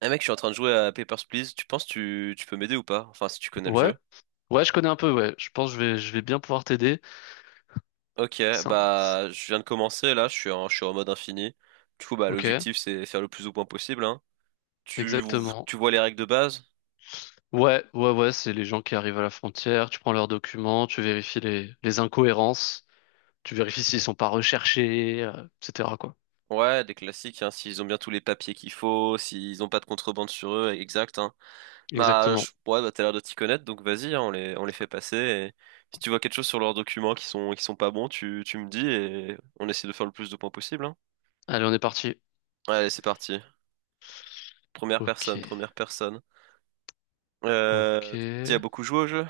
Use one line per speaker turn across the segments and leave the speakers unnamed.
Eh mec, je suis en train de jouer à Papers, Please. Tu peux m'aider ou pas? Enfin, si tu connais le
Ouais,
jeu.
ouais, je connais un peu, ouais. Je pense que je vais bien pouvoir t'aider.
Ok,
Ça-
bah je viens de commencer là, je suis en mode infini. Du coup, bah
Ok,
l'objectif c'est faire le plus de points possible, hein. Tu,
exactement.
tu vois les règles de base?
Ouais, ouais, ouais, c'est les gens qui arrivent à la frontière, tu prends leurs documents, tu vérifies les incohérences, tu vérifies s'ils sont pas recherchés, etc., quoi.
Ouais, des classiques, hein. S'ils ont bien tous les papiers qu'il faut, s'ils ont pas de contrebande sur eux, exact, hein.
Exactement.
Ouais, bah t'as l'air de t'y connaître, donc vas-y, hein, on les fait passer. Et si tu vois quelque chose sur leurs documents qui sont pas bons, tu me dis et on essaie de faire le plus de points possible, hein.
Allez, on est parti.
Allez, c'est parti.
Ok,
Première personne.
ok.
Euh, T'y as beaucoup joué au jeu?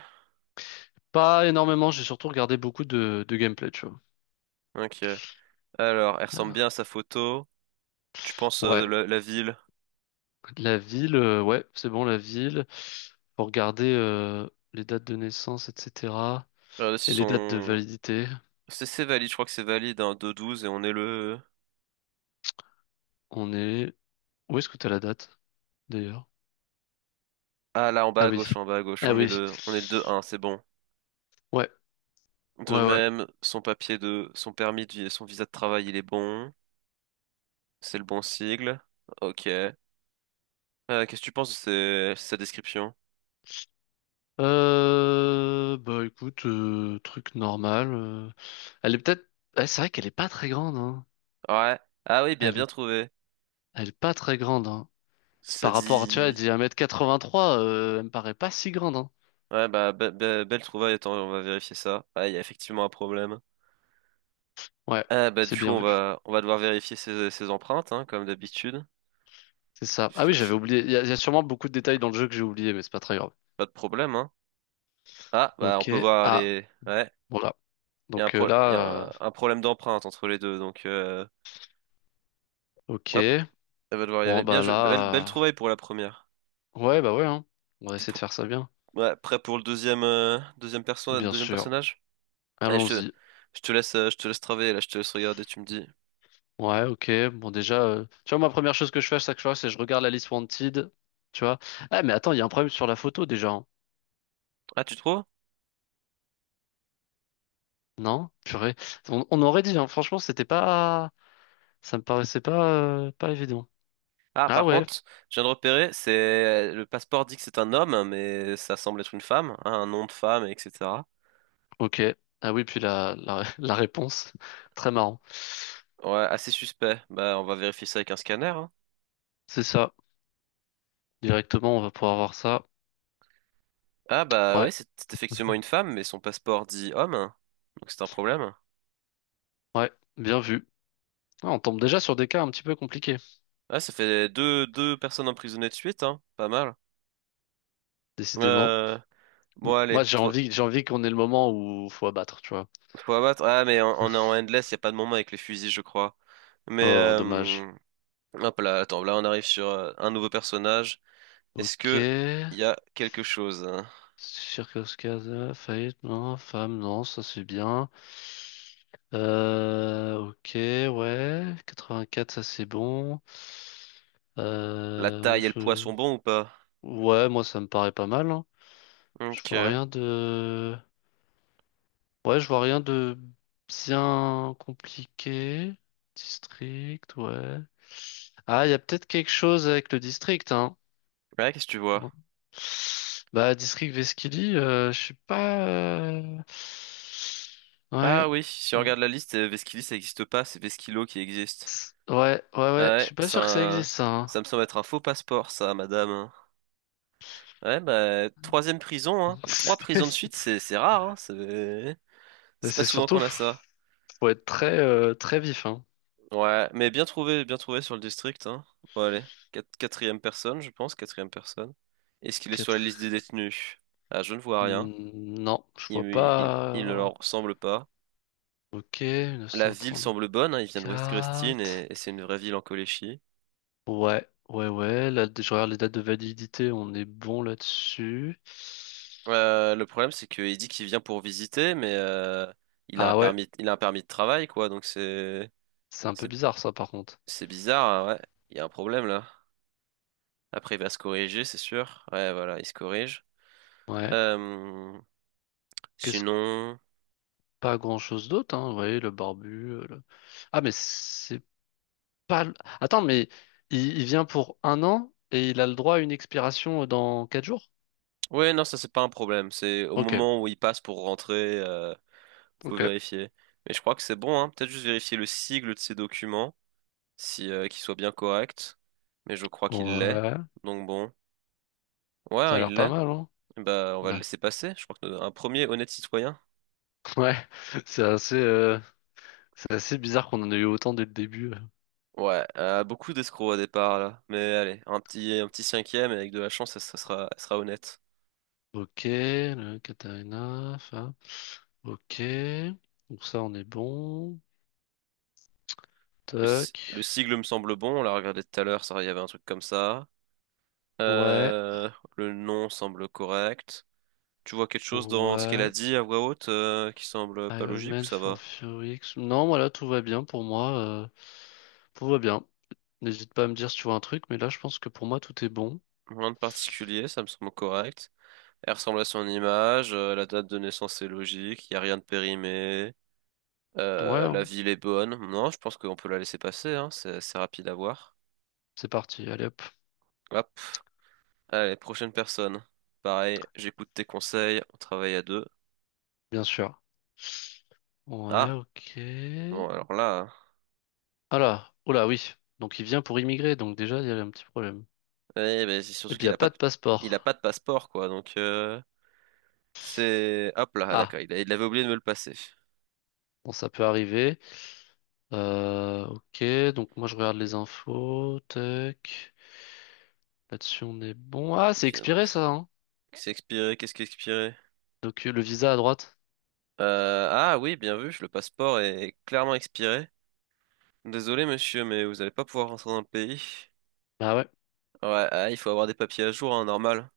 Pas énormément, j'ai surtout regardé beaucoup de gameplay, tu vois.
Ok. Alors, elle
Euh,
ressemble bien à sa photo. Tu penses
Ouais,
la ville?
la ville, ouais, c'est bon, la ville. Faut regarder les dates de naissance, etc.
Regardez si
Et les dates de
son...
validité.
C'est valide, je crois que c'est valide, hein, 2-12 et on est le...
On est... Où est-ce que t'as la date, d'ailleurs?
Ah là,
Ah oui.
en bas à gauche,
Ah oui.
on est le deux un. C'est bon.
Ouais,
De
ouais, ouais.
même, son papier de... son permis de vie, son visa de travail, il est bon. C'est le bon sigle. Ok. Qu'est-ce que tu penses de sa description?
Bah écoute, truc normal. Elle est peut-être... Ouais, c'est vrai qu'elle est pas très grande, hein.
Ouais. Ah oui, bien,
Elle
bien
est,
trouvé.
elle est pas très grande, hein. C'est
Ça
par rapport, tu vois, elle
dit...
dit 1,83 m, elle me paraît pas si grande, hein.
Ouais, bah, belle trouvaille, attends, on va vérifier ça. Ouais, il y a effectivement un problème.
Ouais, c'est
Du coup,
bien vu.
on va devoir vérifier ses empreintes, hein, comme d'habitude.
C'est ça. Ah
F-
oui,
f-
j'avais oublié. Il y a sûrement beaucoup de détails dans le jeu que j'ai oublié, mais c'est pas très grave.
Pas de problème, hein. Ah, bah, on
Ok.
peut voir
Ah,
les. Ouais,
voilà.
il y a un,
Donc
il y a
là,
un problème d'empreinte entre les deux, donc hop,
ok.
elle va devoir y aller.
Bon,
Bien
bah
joué, belle, belle
là... euh,
trouvaille pour la première.
Ouais, bah ouais, hein. On va
T'es
essayer de
pr-
faire ça bien.
ouais, prêt pour le deuxième, deuxième
Bien
deuxième
sûr.
personnage? Allez,
Allons-y.
je te laisse travailler, là, je te laisse regarder, tu me dis.
Ouais, ok. Bon, déjà, tu vois, ma première chose que je fais à chaque fois, c'est je regarde la liste Wanted. Tu vois. Ah, mais attends, il y a un problème sur la photo déjà, hein.
Ah, tu trouves?
Non? Purée. On aurait dit, hein. Franchement, c'était pas. Ça me paraissait pas, pas évident.
Ah,
Ah
par
ouais,
contre, je viens de repérer, c'est le passeport dit que c'est un homme, mais ça semble être une femme, hein, un nom de femme, etc.
ok. Ah oui, puis la réponse. Très marrant.
Ouais, assez suspect. Bah, on va vérifier ça avec un scanner, hein.
C'est ça. Directement, on va pouvoir voir ça.
Ah bah
Ouais,
ouais, c'est effectivement une femme, mais son passeport dit homme, hein. Donc c'est un problème.
ouais. Bien vu. Ah, on tombe déjà sur des cas un petit peu compliqués,
Ah, ça fait deux, deux personnes emprisonnées de suite, hein. Pas mal.
décidément.
Euh... Bon,
Moi,
allez,
j'ai
trop...
envie, j'ai envie qu'on ait le moment où faut abattre, tu vois.
faut abattre. Ah, mais on est en endless, y a pas de moment avec les fusils, je crois. Mais
Oh, dommage.
hop là, attends, là on arrive sur un nouveau personnage. Est-ce
Ok.
que y a quelque chose, hein?
Circoscasa, faillite, non. Femme, non, ça c'est bien. Ok, ouais. 84, ça c'est bon.
La
Euh,
taille et le poids
je-
sont bons ou pas?
Ouais, moi ça me paraît pas mal, hein. Je vois
Ok.
rien de... Ouais, je vois rien de bien compliqué. District, ouais. Ah, il y a peut-être quelque chose avec le district, hein.
Ouais, qu'est-ce que tu vois?
Bon. Bah, District Vesquili, je suis pas.
Ah
Ouais.
oui, si on
Mm.
regarde la liste, Vesquili ça existe pas, c'est Vesquilo qui existe.
Ouais, ouais,
Ah
ouais. Je
ouais,
suis pas sûr que ça
ça,
existe, ça, hein.
ça me semble être un faux passeport, ça, madame, hein. Ouais, bah, troisième prison, hein. Trois prisons de suite, c'est rare, hein.
C'est
C'est pas
c'est
souvent
surtout,
qu'on a ça.
faut être très, très vif, hein.
Ouais, mais bien trouvé sur le district, hein. Bon, allez, quatrième personne, je pense, quatrième personne. Est-ce qu'il est sur la
Quatre-
liste des détenus? Ah, je ne vois rien.
Hmm, non, je vois
Il ne
pas.
leur ressemble pas.
Ok,
La ville
1934.
semble bonne, hein, il vient de West Grestine et c'est une vraie ville en Coléchie.
Ouais, ouais, ouais. Là, je regarde les dates de validité, on est bon là-dessus.
Le problème, c'est qu'il dit qu'il vient pour visiter, mais
Ah ouais,
il a un permis de travail, quoi.
c'est un peu
C'est,
bizarre, ça, par contre.
c'est bizarre, hein, ouais. Il y a un problème là. Après, il va se corriger, c'est sûr. Ouais, voilà, il se corrige.
Ouais.
Euh,
Qu'est-ce
sinon,
Pas grand-chose d'autre, hein. Vous voyez, le barbu. Ah, mais c'est pas. Attends, mais il vient pour un an et il a le droit à une expiration dans 4 jours?
ouais, non, ça c'est pas un problème. C'est au
Ok,
moment où il passe pour rentrer, faut
ok.
vérifier. Mais je crois que c'est bon, hein. Peut-être juste vérifier le sigle de ses documents, si qu'il soit bien correct. Mais je crois qu'il l'est.
Ouais,
Donc bon, ouais,
ça
hein,
a l'air
il
pas
l'est.
mal, hein?
Bah, on va le
Bah,
laisser passer. Je crois que un premier honnête citoyen.
ouais, c'est assez, euh, c'est assez bizarre qu'on en ait eu autant dès le début.
Ouais, beaucoup d'escrocs au départ là. Mais allez, un petit cinquième et avec de la chance, ça sera honnête.
Ok, le Katarina, ça. Ok, donc ça, on est bon.
Le, si-
Tac.
le sigle me semble bon. On l'a regardé tout à l'heure, ça, il y avait un truc comme ça.
Ouais,
Euh, le nom semble correct. Tu vois quelque chose dans ce qu'elle a
ouais.
dit à voix haute qui semble pas
Iron
logique ou
Man
ça
for
va?
Fury X. Non, voilà, tout va bien pour moi. Tout va bien. N'hésite pas à me dire si tu vois un truc, mais là, je pense que pour moi, tout est bon.
Rien de particulier, ça me semble correct. Elle ressemble à son image, la date de naissance est logique, il n'y a rien de périmé.
Ouais,
La
hein,
ville est bonne. Non, je pense qu'on peut la laisser passer, hein. C'est rapide à voir.
c'est parti. Allez hop,
Hop. Allez, prochaine personne. Pareil, j'écoute tes conseils, on travaille à deux.
bien sûr. Ouais,
Ah,
ok.
bon, alors là, hein.
Ah là, oh là, oui. Donc, il vient pour immigrer, donc déjà, il y a un petit problème.
Eh ben, c'est
Et
surtout
puis, il n'y
qu'il
a
a pas
pas
de...
de
il a pas
passeport.
de passeport, quoi. Donc, c'est. Hop là, ah,
Ah,
d'accord, il avait oublié de me le passer.
bon, ça peut arriver. Ok, donc moi, je regarde les infos. Tac. Là-dessus, on est bon. Ah, c'est
Bien,
expiré,
bref.
ça, hein.
C'est expiré, qu'est-ce qui est expiré?
Donc, le visa à droite.
Ah oui, bien vu, le passeport est clairement expiré. Désolé, monsieur, mais vous allez pas pouvoir rentrer dans le pays.
Bah ouais.
Ouais, ah, il faut avoir des papiers à jour, hein, normal.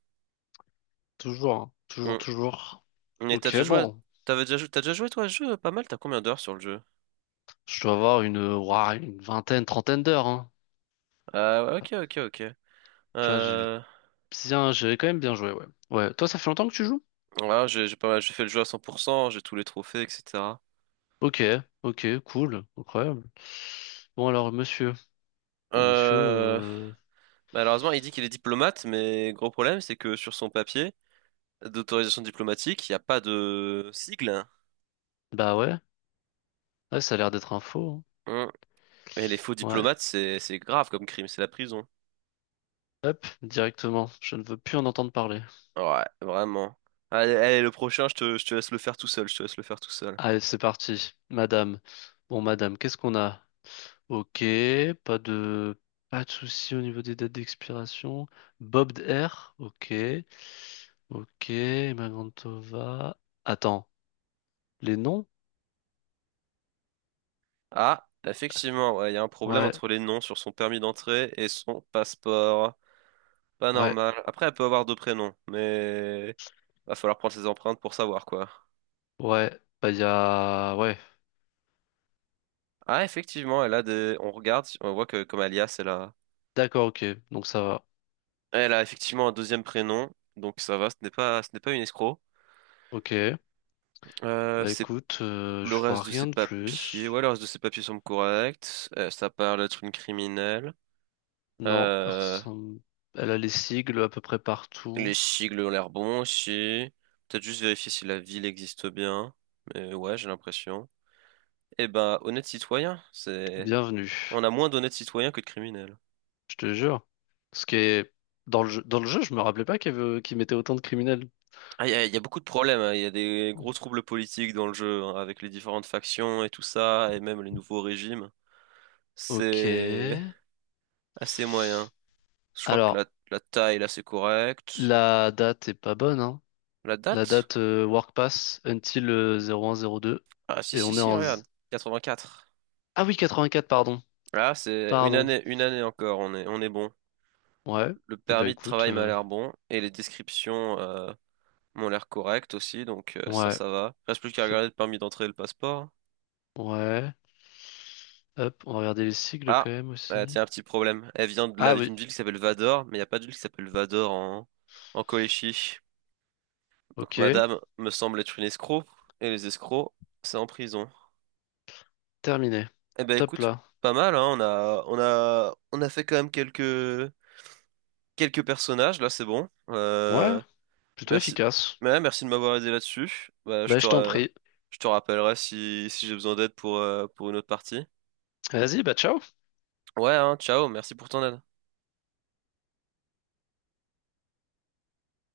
Toujours, hein. Toujours,
Hum.
toujours.
Mais t'as
Ok,
déjà joué,
bon.
t'as déjà joué toi à ce jeu pas mal, t'as combien d'heures sur le jeu?
Je dois avoir une, ouah, une vingtaine, trentaine d'heures, hein.
Ah, ok, ok, ok.
Tu vois,
Euh,
j'ai quand même bien joué, ouais. Ouais. Toi, ça fait longtemps que tu joues?
voilà, j'ai pas mal, j'ai fait le jeu à 100%, j'ai tous les trophées, etc.
Ok, ok, cool, incroyable. Bon, alors, monsieur. Bon, monsieur,
Euh, malheureusement, il dit qu'il est diplomate, mais gros problème, c'est que sur son papier d'autorisation diplomatique, il n'y a pas de sigle.
bah ouais. Ouais, ça a l'air d'être un faux,
Hum. Et les faux
hein. Ouais.
diplomates, c'est grave comme crime, c'est la prison.
Hop, directement. Je ne veux plus en entendre parler.
Ouais, vraiment. Allez, allez, le prochain, je te laisse le faire tout seul, je te laisse le faire tout seul.
Allez, c'est parti. Madame. Bon, madame, qu'est-ce qu'on a? Ok, pas de pas de souci au niveau des dates d'expiration. Bob Air, ok. Ok, Emma Grantova. Attends, les noms?
Ah, effectivement, ouais, il y a un problème
Ouais,
entre les noms sur son permis d'entrée et son passeport. Pas
ouais,
normal. Après, elle peut avoir deux prénoms, mais va falloir prendre ses empreintes pour savoir quoi.
ouais. Bah il y a ouais.
Ah, effectivement, elle a des. On regarde, on voit que comme alias, elle a.
D'accord, ok. Donc ça va.
Elle a effectivement un deuxième prénom, donc ça va. Ce n'est pas une escroc.
Ok. Bah
C'est
écoute,
le
je vois
reste de ses
rien de
papiers.
plus.
Ouais, le reste de ses papiers semble correct. Ça parle d'être une criminelle.
Non,
Euh,
elle a les sigles à peu près
Les
partout.
sigles ont l'air bons aussi. Peut-être juste vérifier si la ville existe bien. Mais ouais, j'ai l'impression. Eh ben, honnête citoyen, c'est...
Bienvenue.
On a moins d'honnêtes citoyens que de criminels.
Je te jure. Ce qui est dans le jeu, je me rappelais pas qu'il mettait autant de criminels.
Ah, y a beaucoup de problèmes, hein. Il y a des gros troubles politiques dans le jeu, hein, avec les différentes factions et tout ça, et même les nouveaux régimes.
Ok.
C'est assez moyen. Je crois que
Alors,
la taille, là, c'est correct.
la date est pas bonne, hein.
La
La
date?
date Work Pass until 0102.
Ah, si,
Et
si,
on est...
si,
en...
regarde.
z-
84.
Ah oui, 84, pardon.
Là, c'est
Pardon.
une année encore, on est bon.
Ouais.
Le
Et ben
permis de
écoute,
travail m'a l'air bon et les descriptions m'ont l'air correctes aussi, donc
ouais.
ça va. Reste plus qu'à
Fais-
regarder le permis d'entrée et le passeport.
Ouais. Hop, on va regarder les sigles quand
Ah,
même aussi.
tiens, un petit problème. Elle vient de
Ah oui,
d'une ville qui s'appelle Vador, mais il n'y a pas de ville qui s'appelle Vador en, en Colchie. Donc
ok.
madame me semble être une escroc et les escrocs, c'est en prison.
Terminé.
Eh ben
Top
écoute,
là.
pas mal, hein, on a fait quand même quelques personnages, là c'est bon.
Ouais, plutôt
Merci.
efficace.
Ouais, merci de m'avoir aidé là-dessus. Bah,
Bah je t'en prie.
je te rappellerai si j'ai besoin d'aide pour une autre partie.
Vas-y, bah ciao.
Ouais, hein, ciao, merci pour ton aide.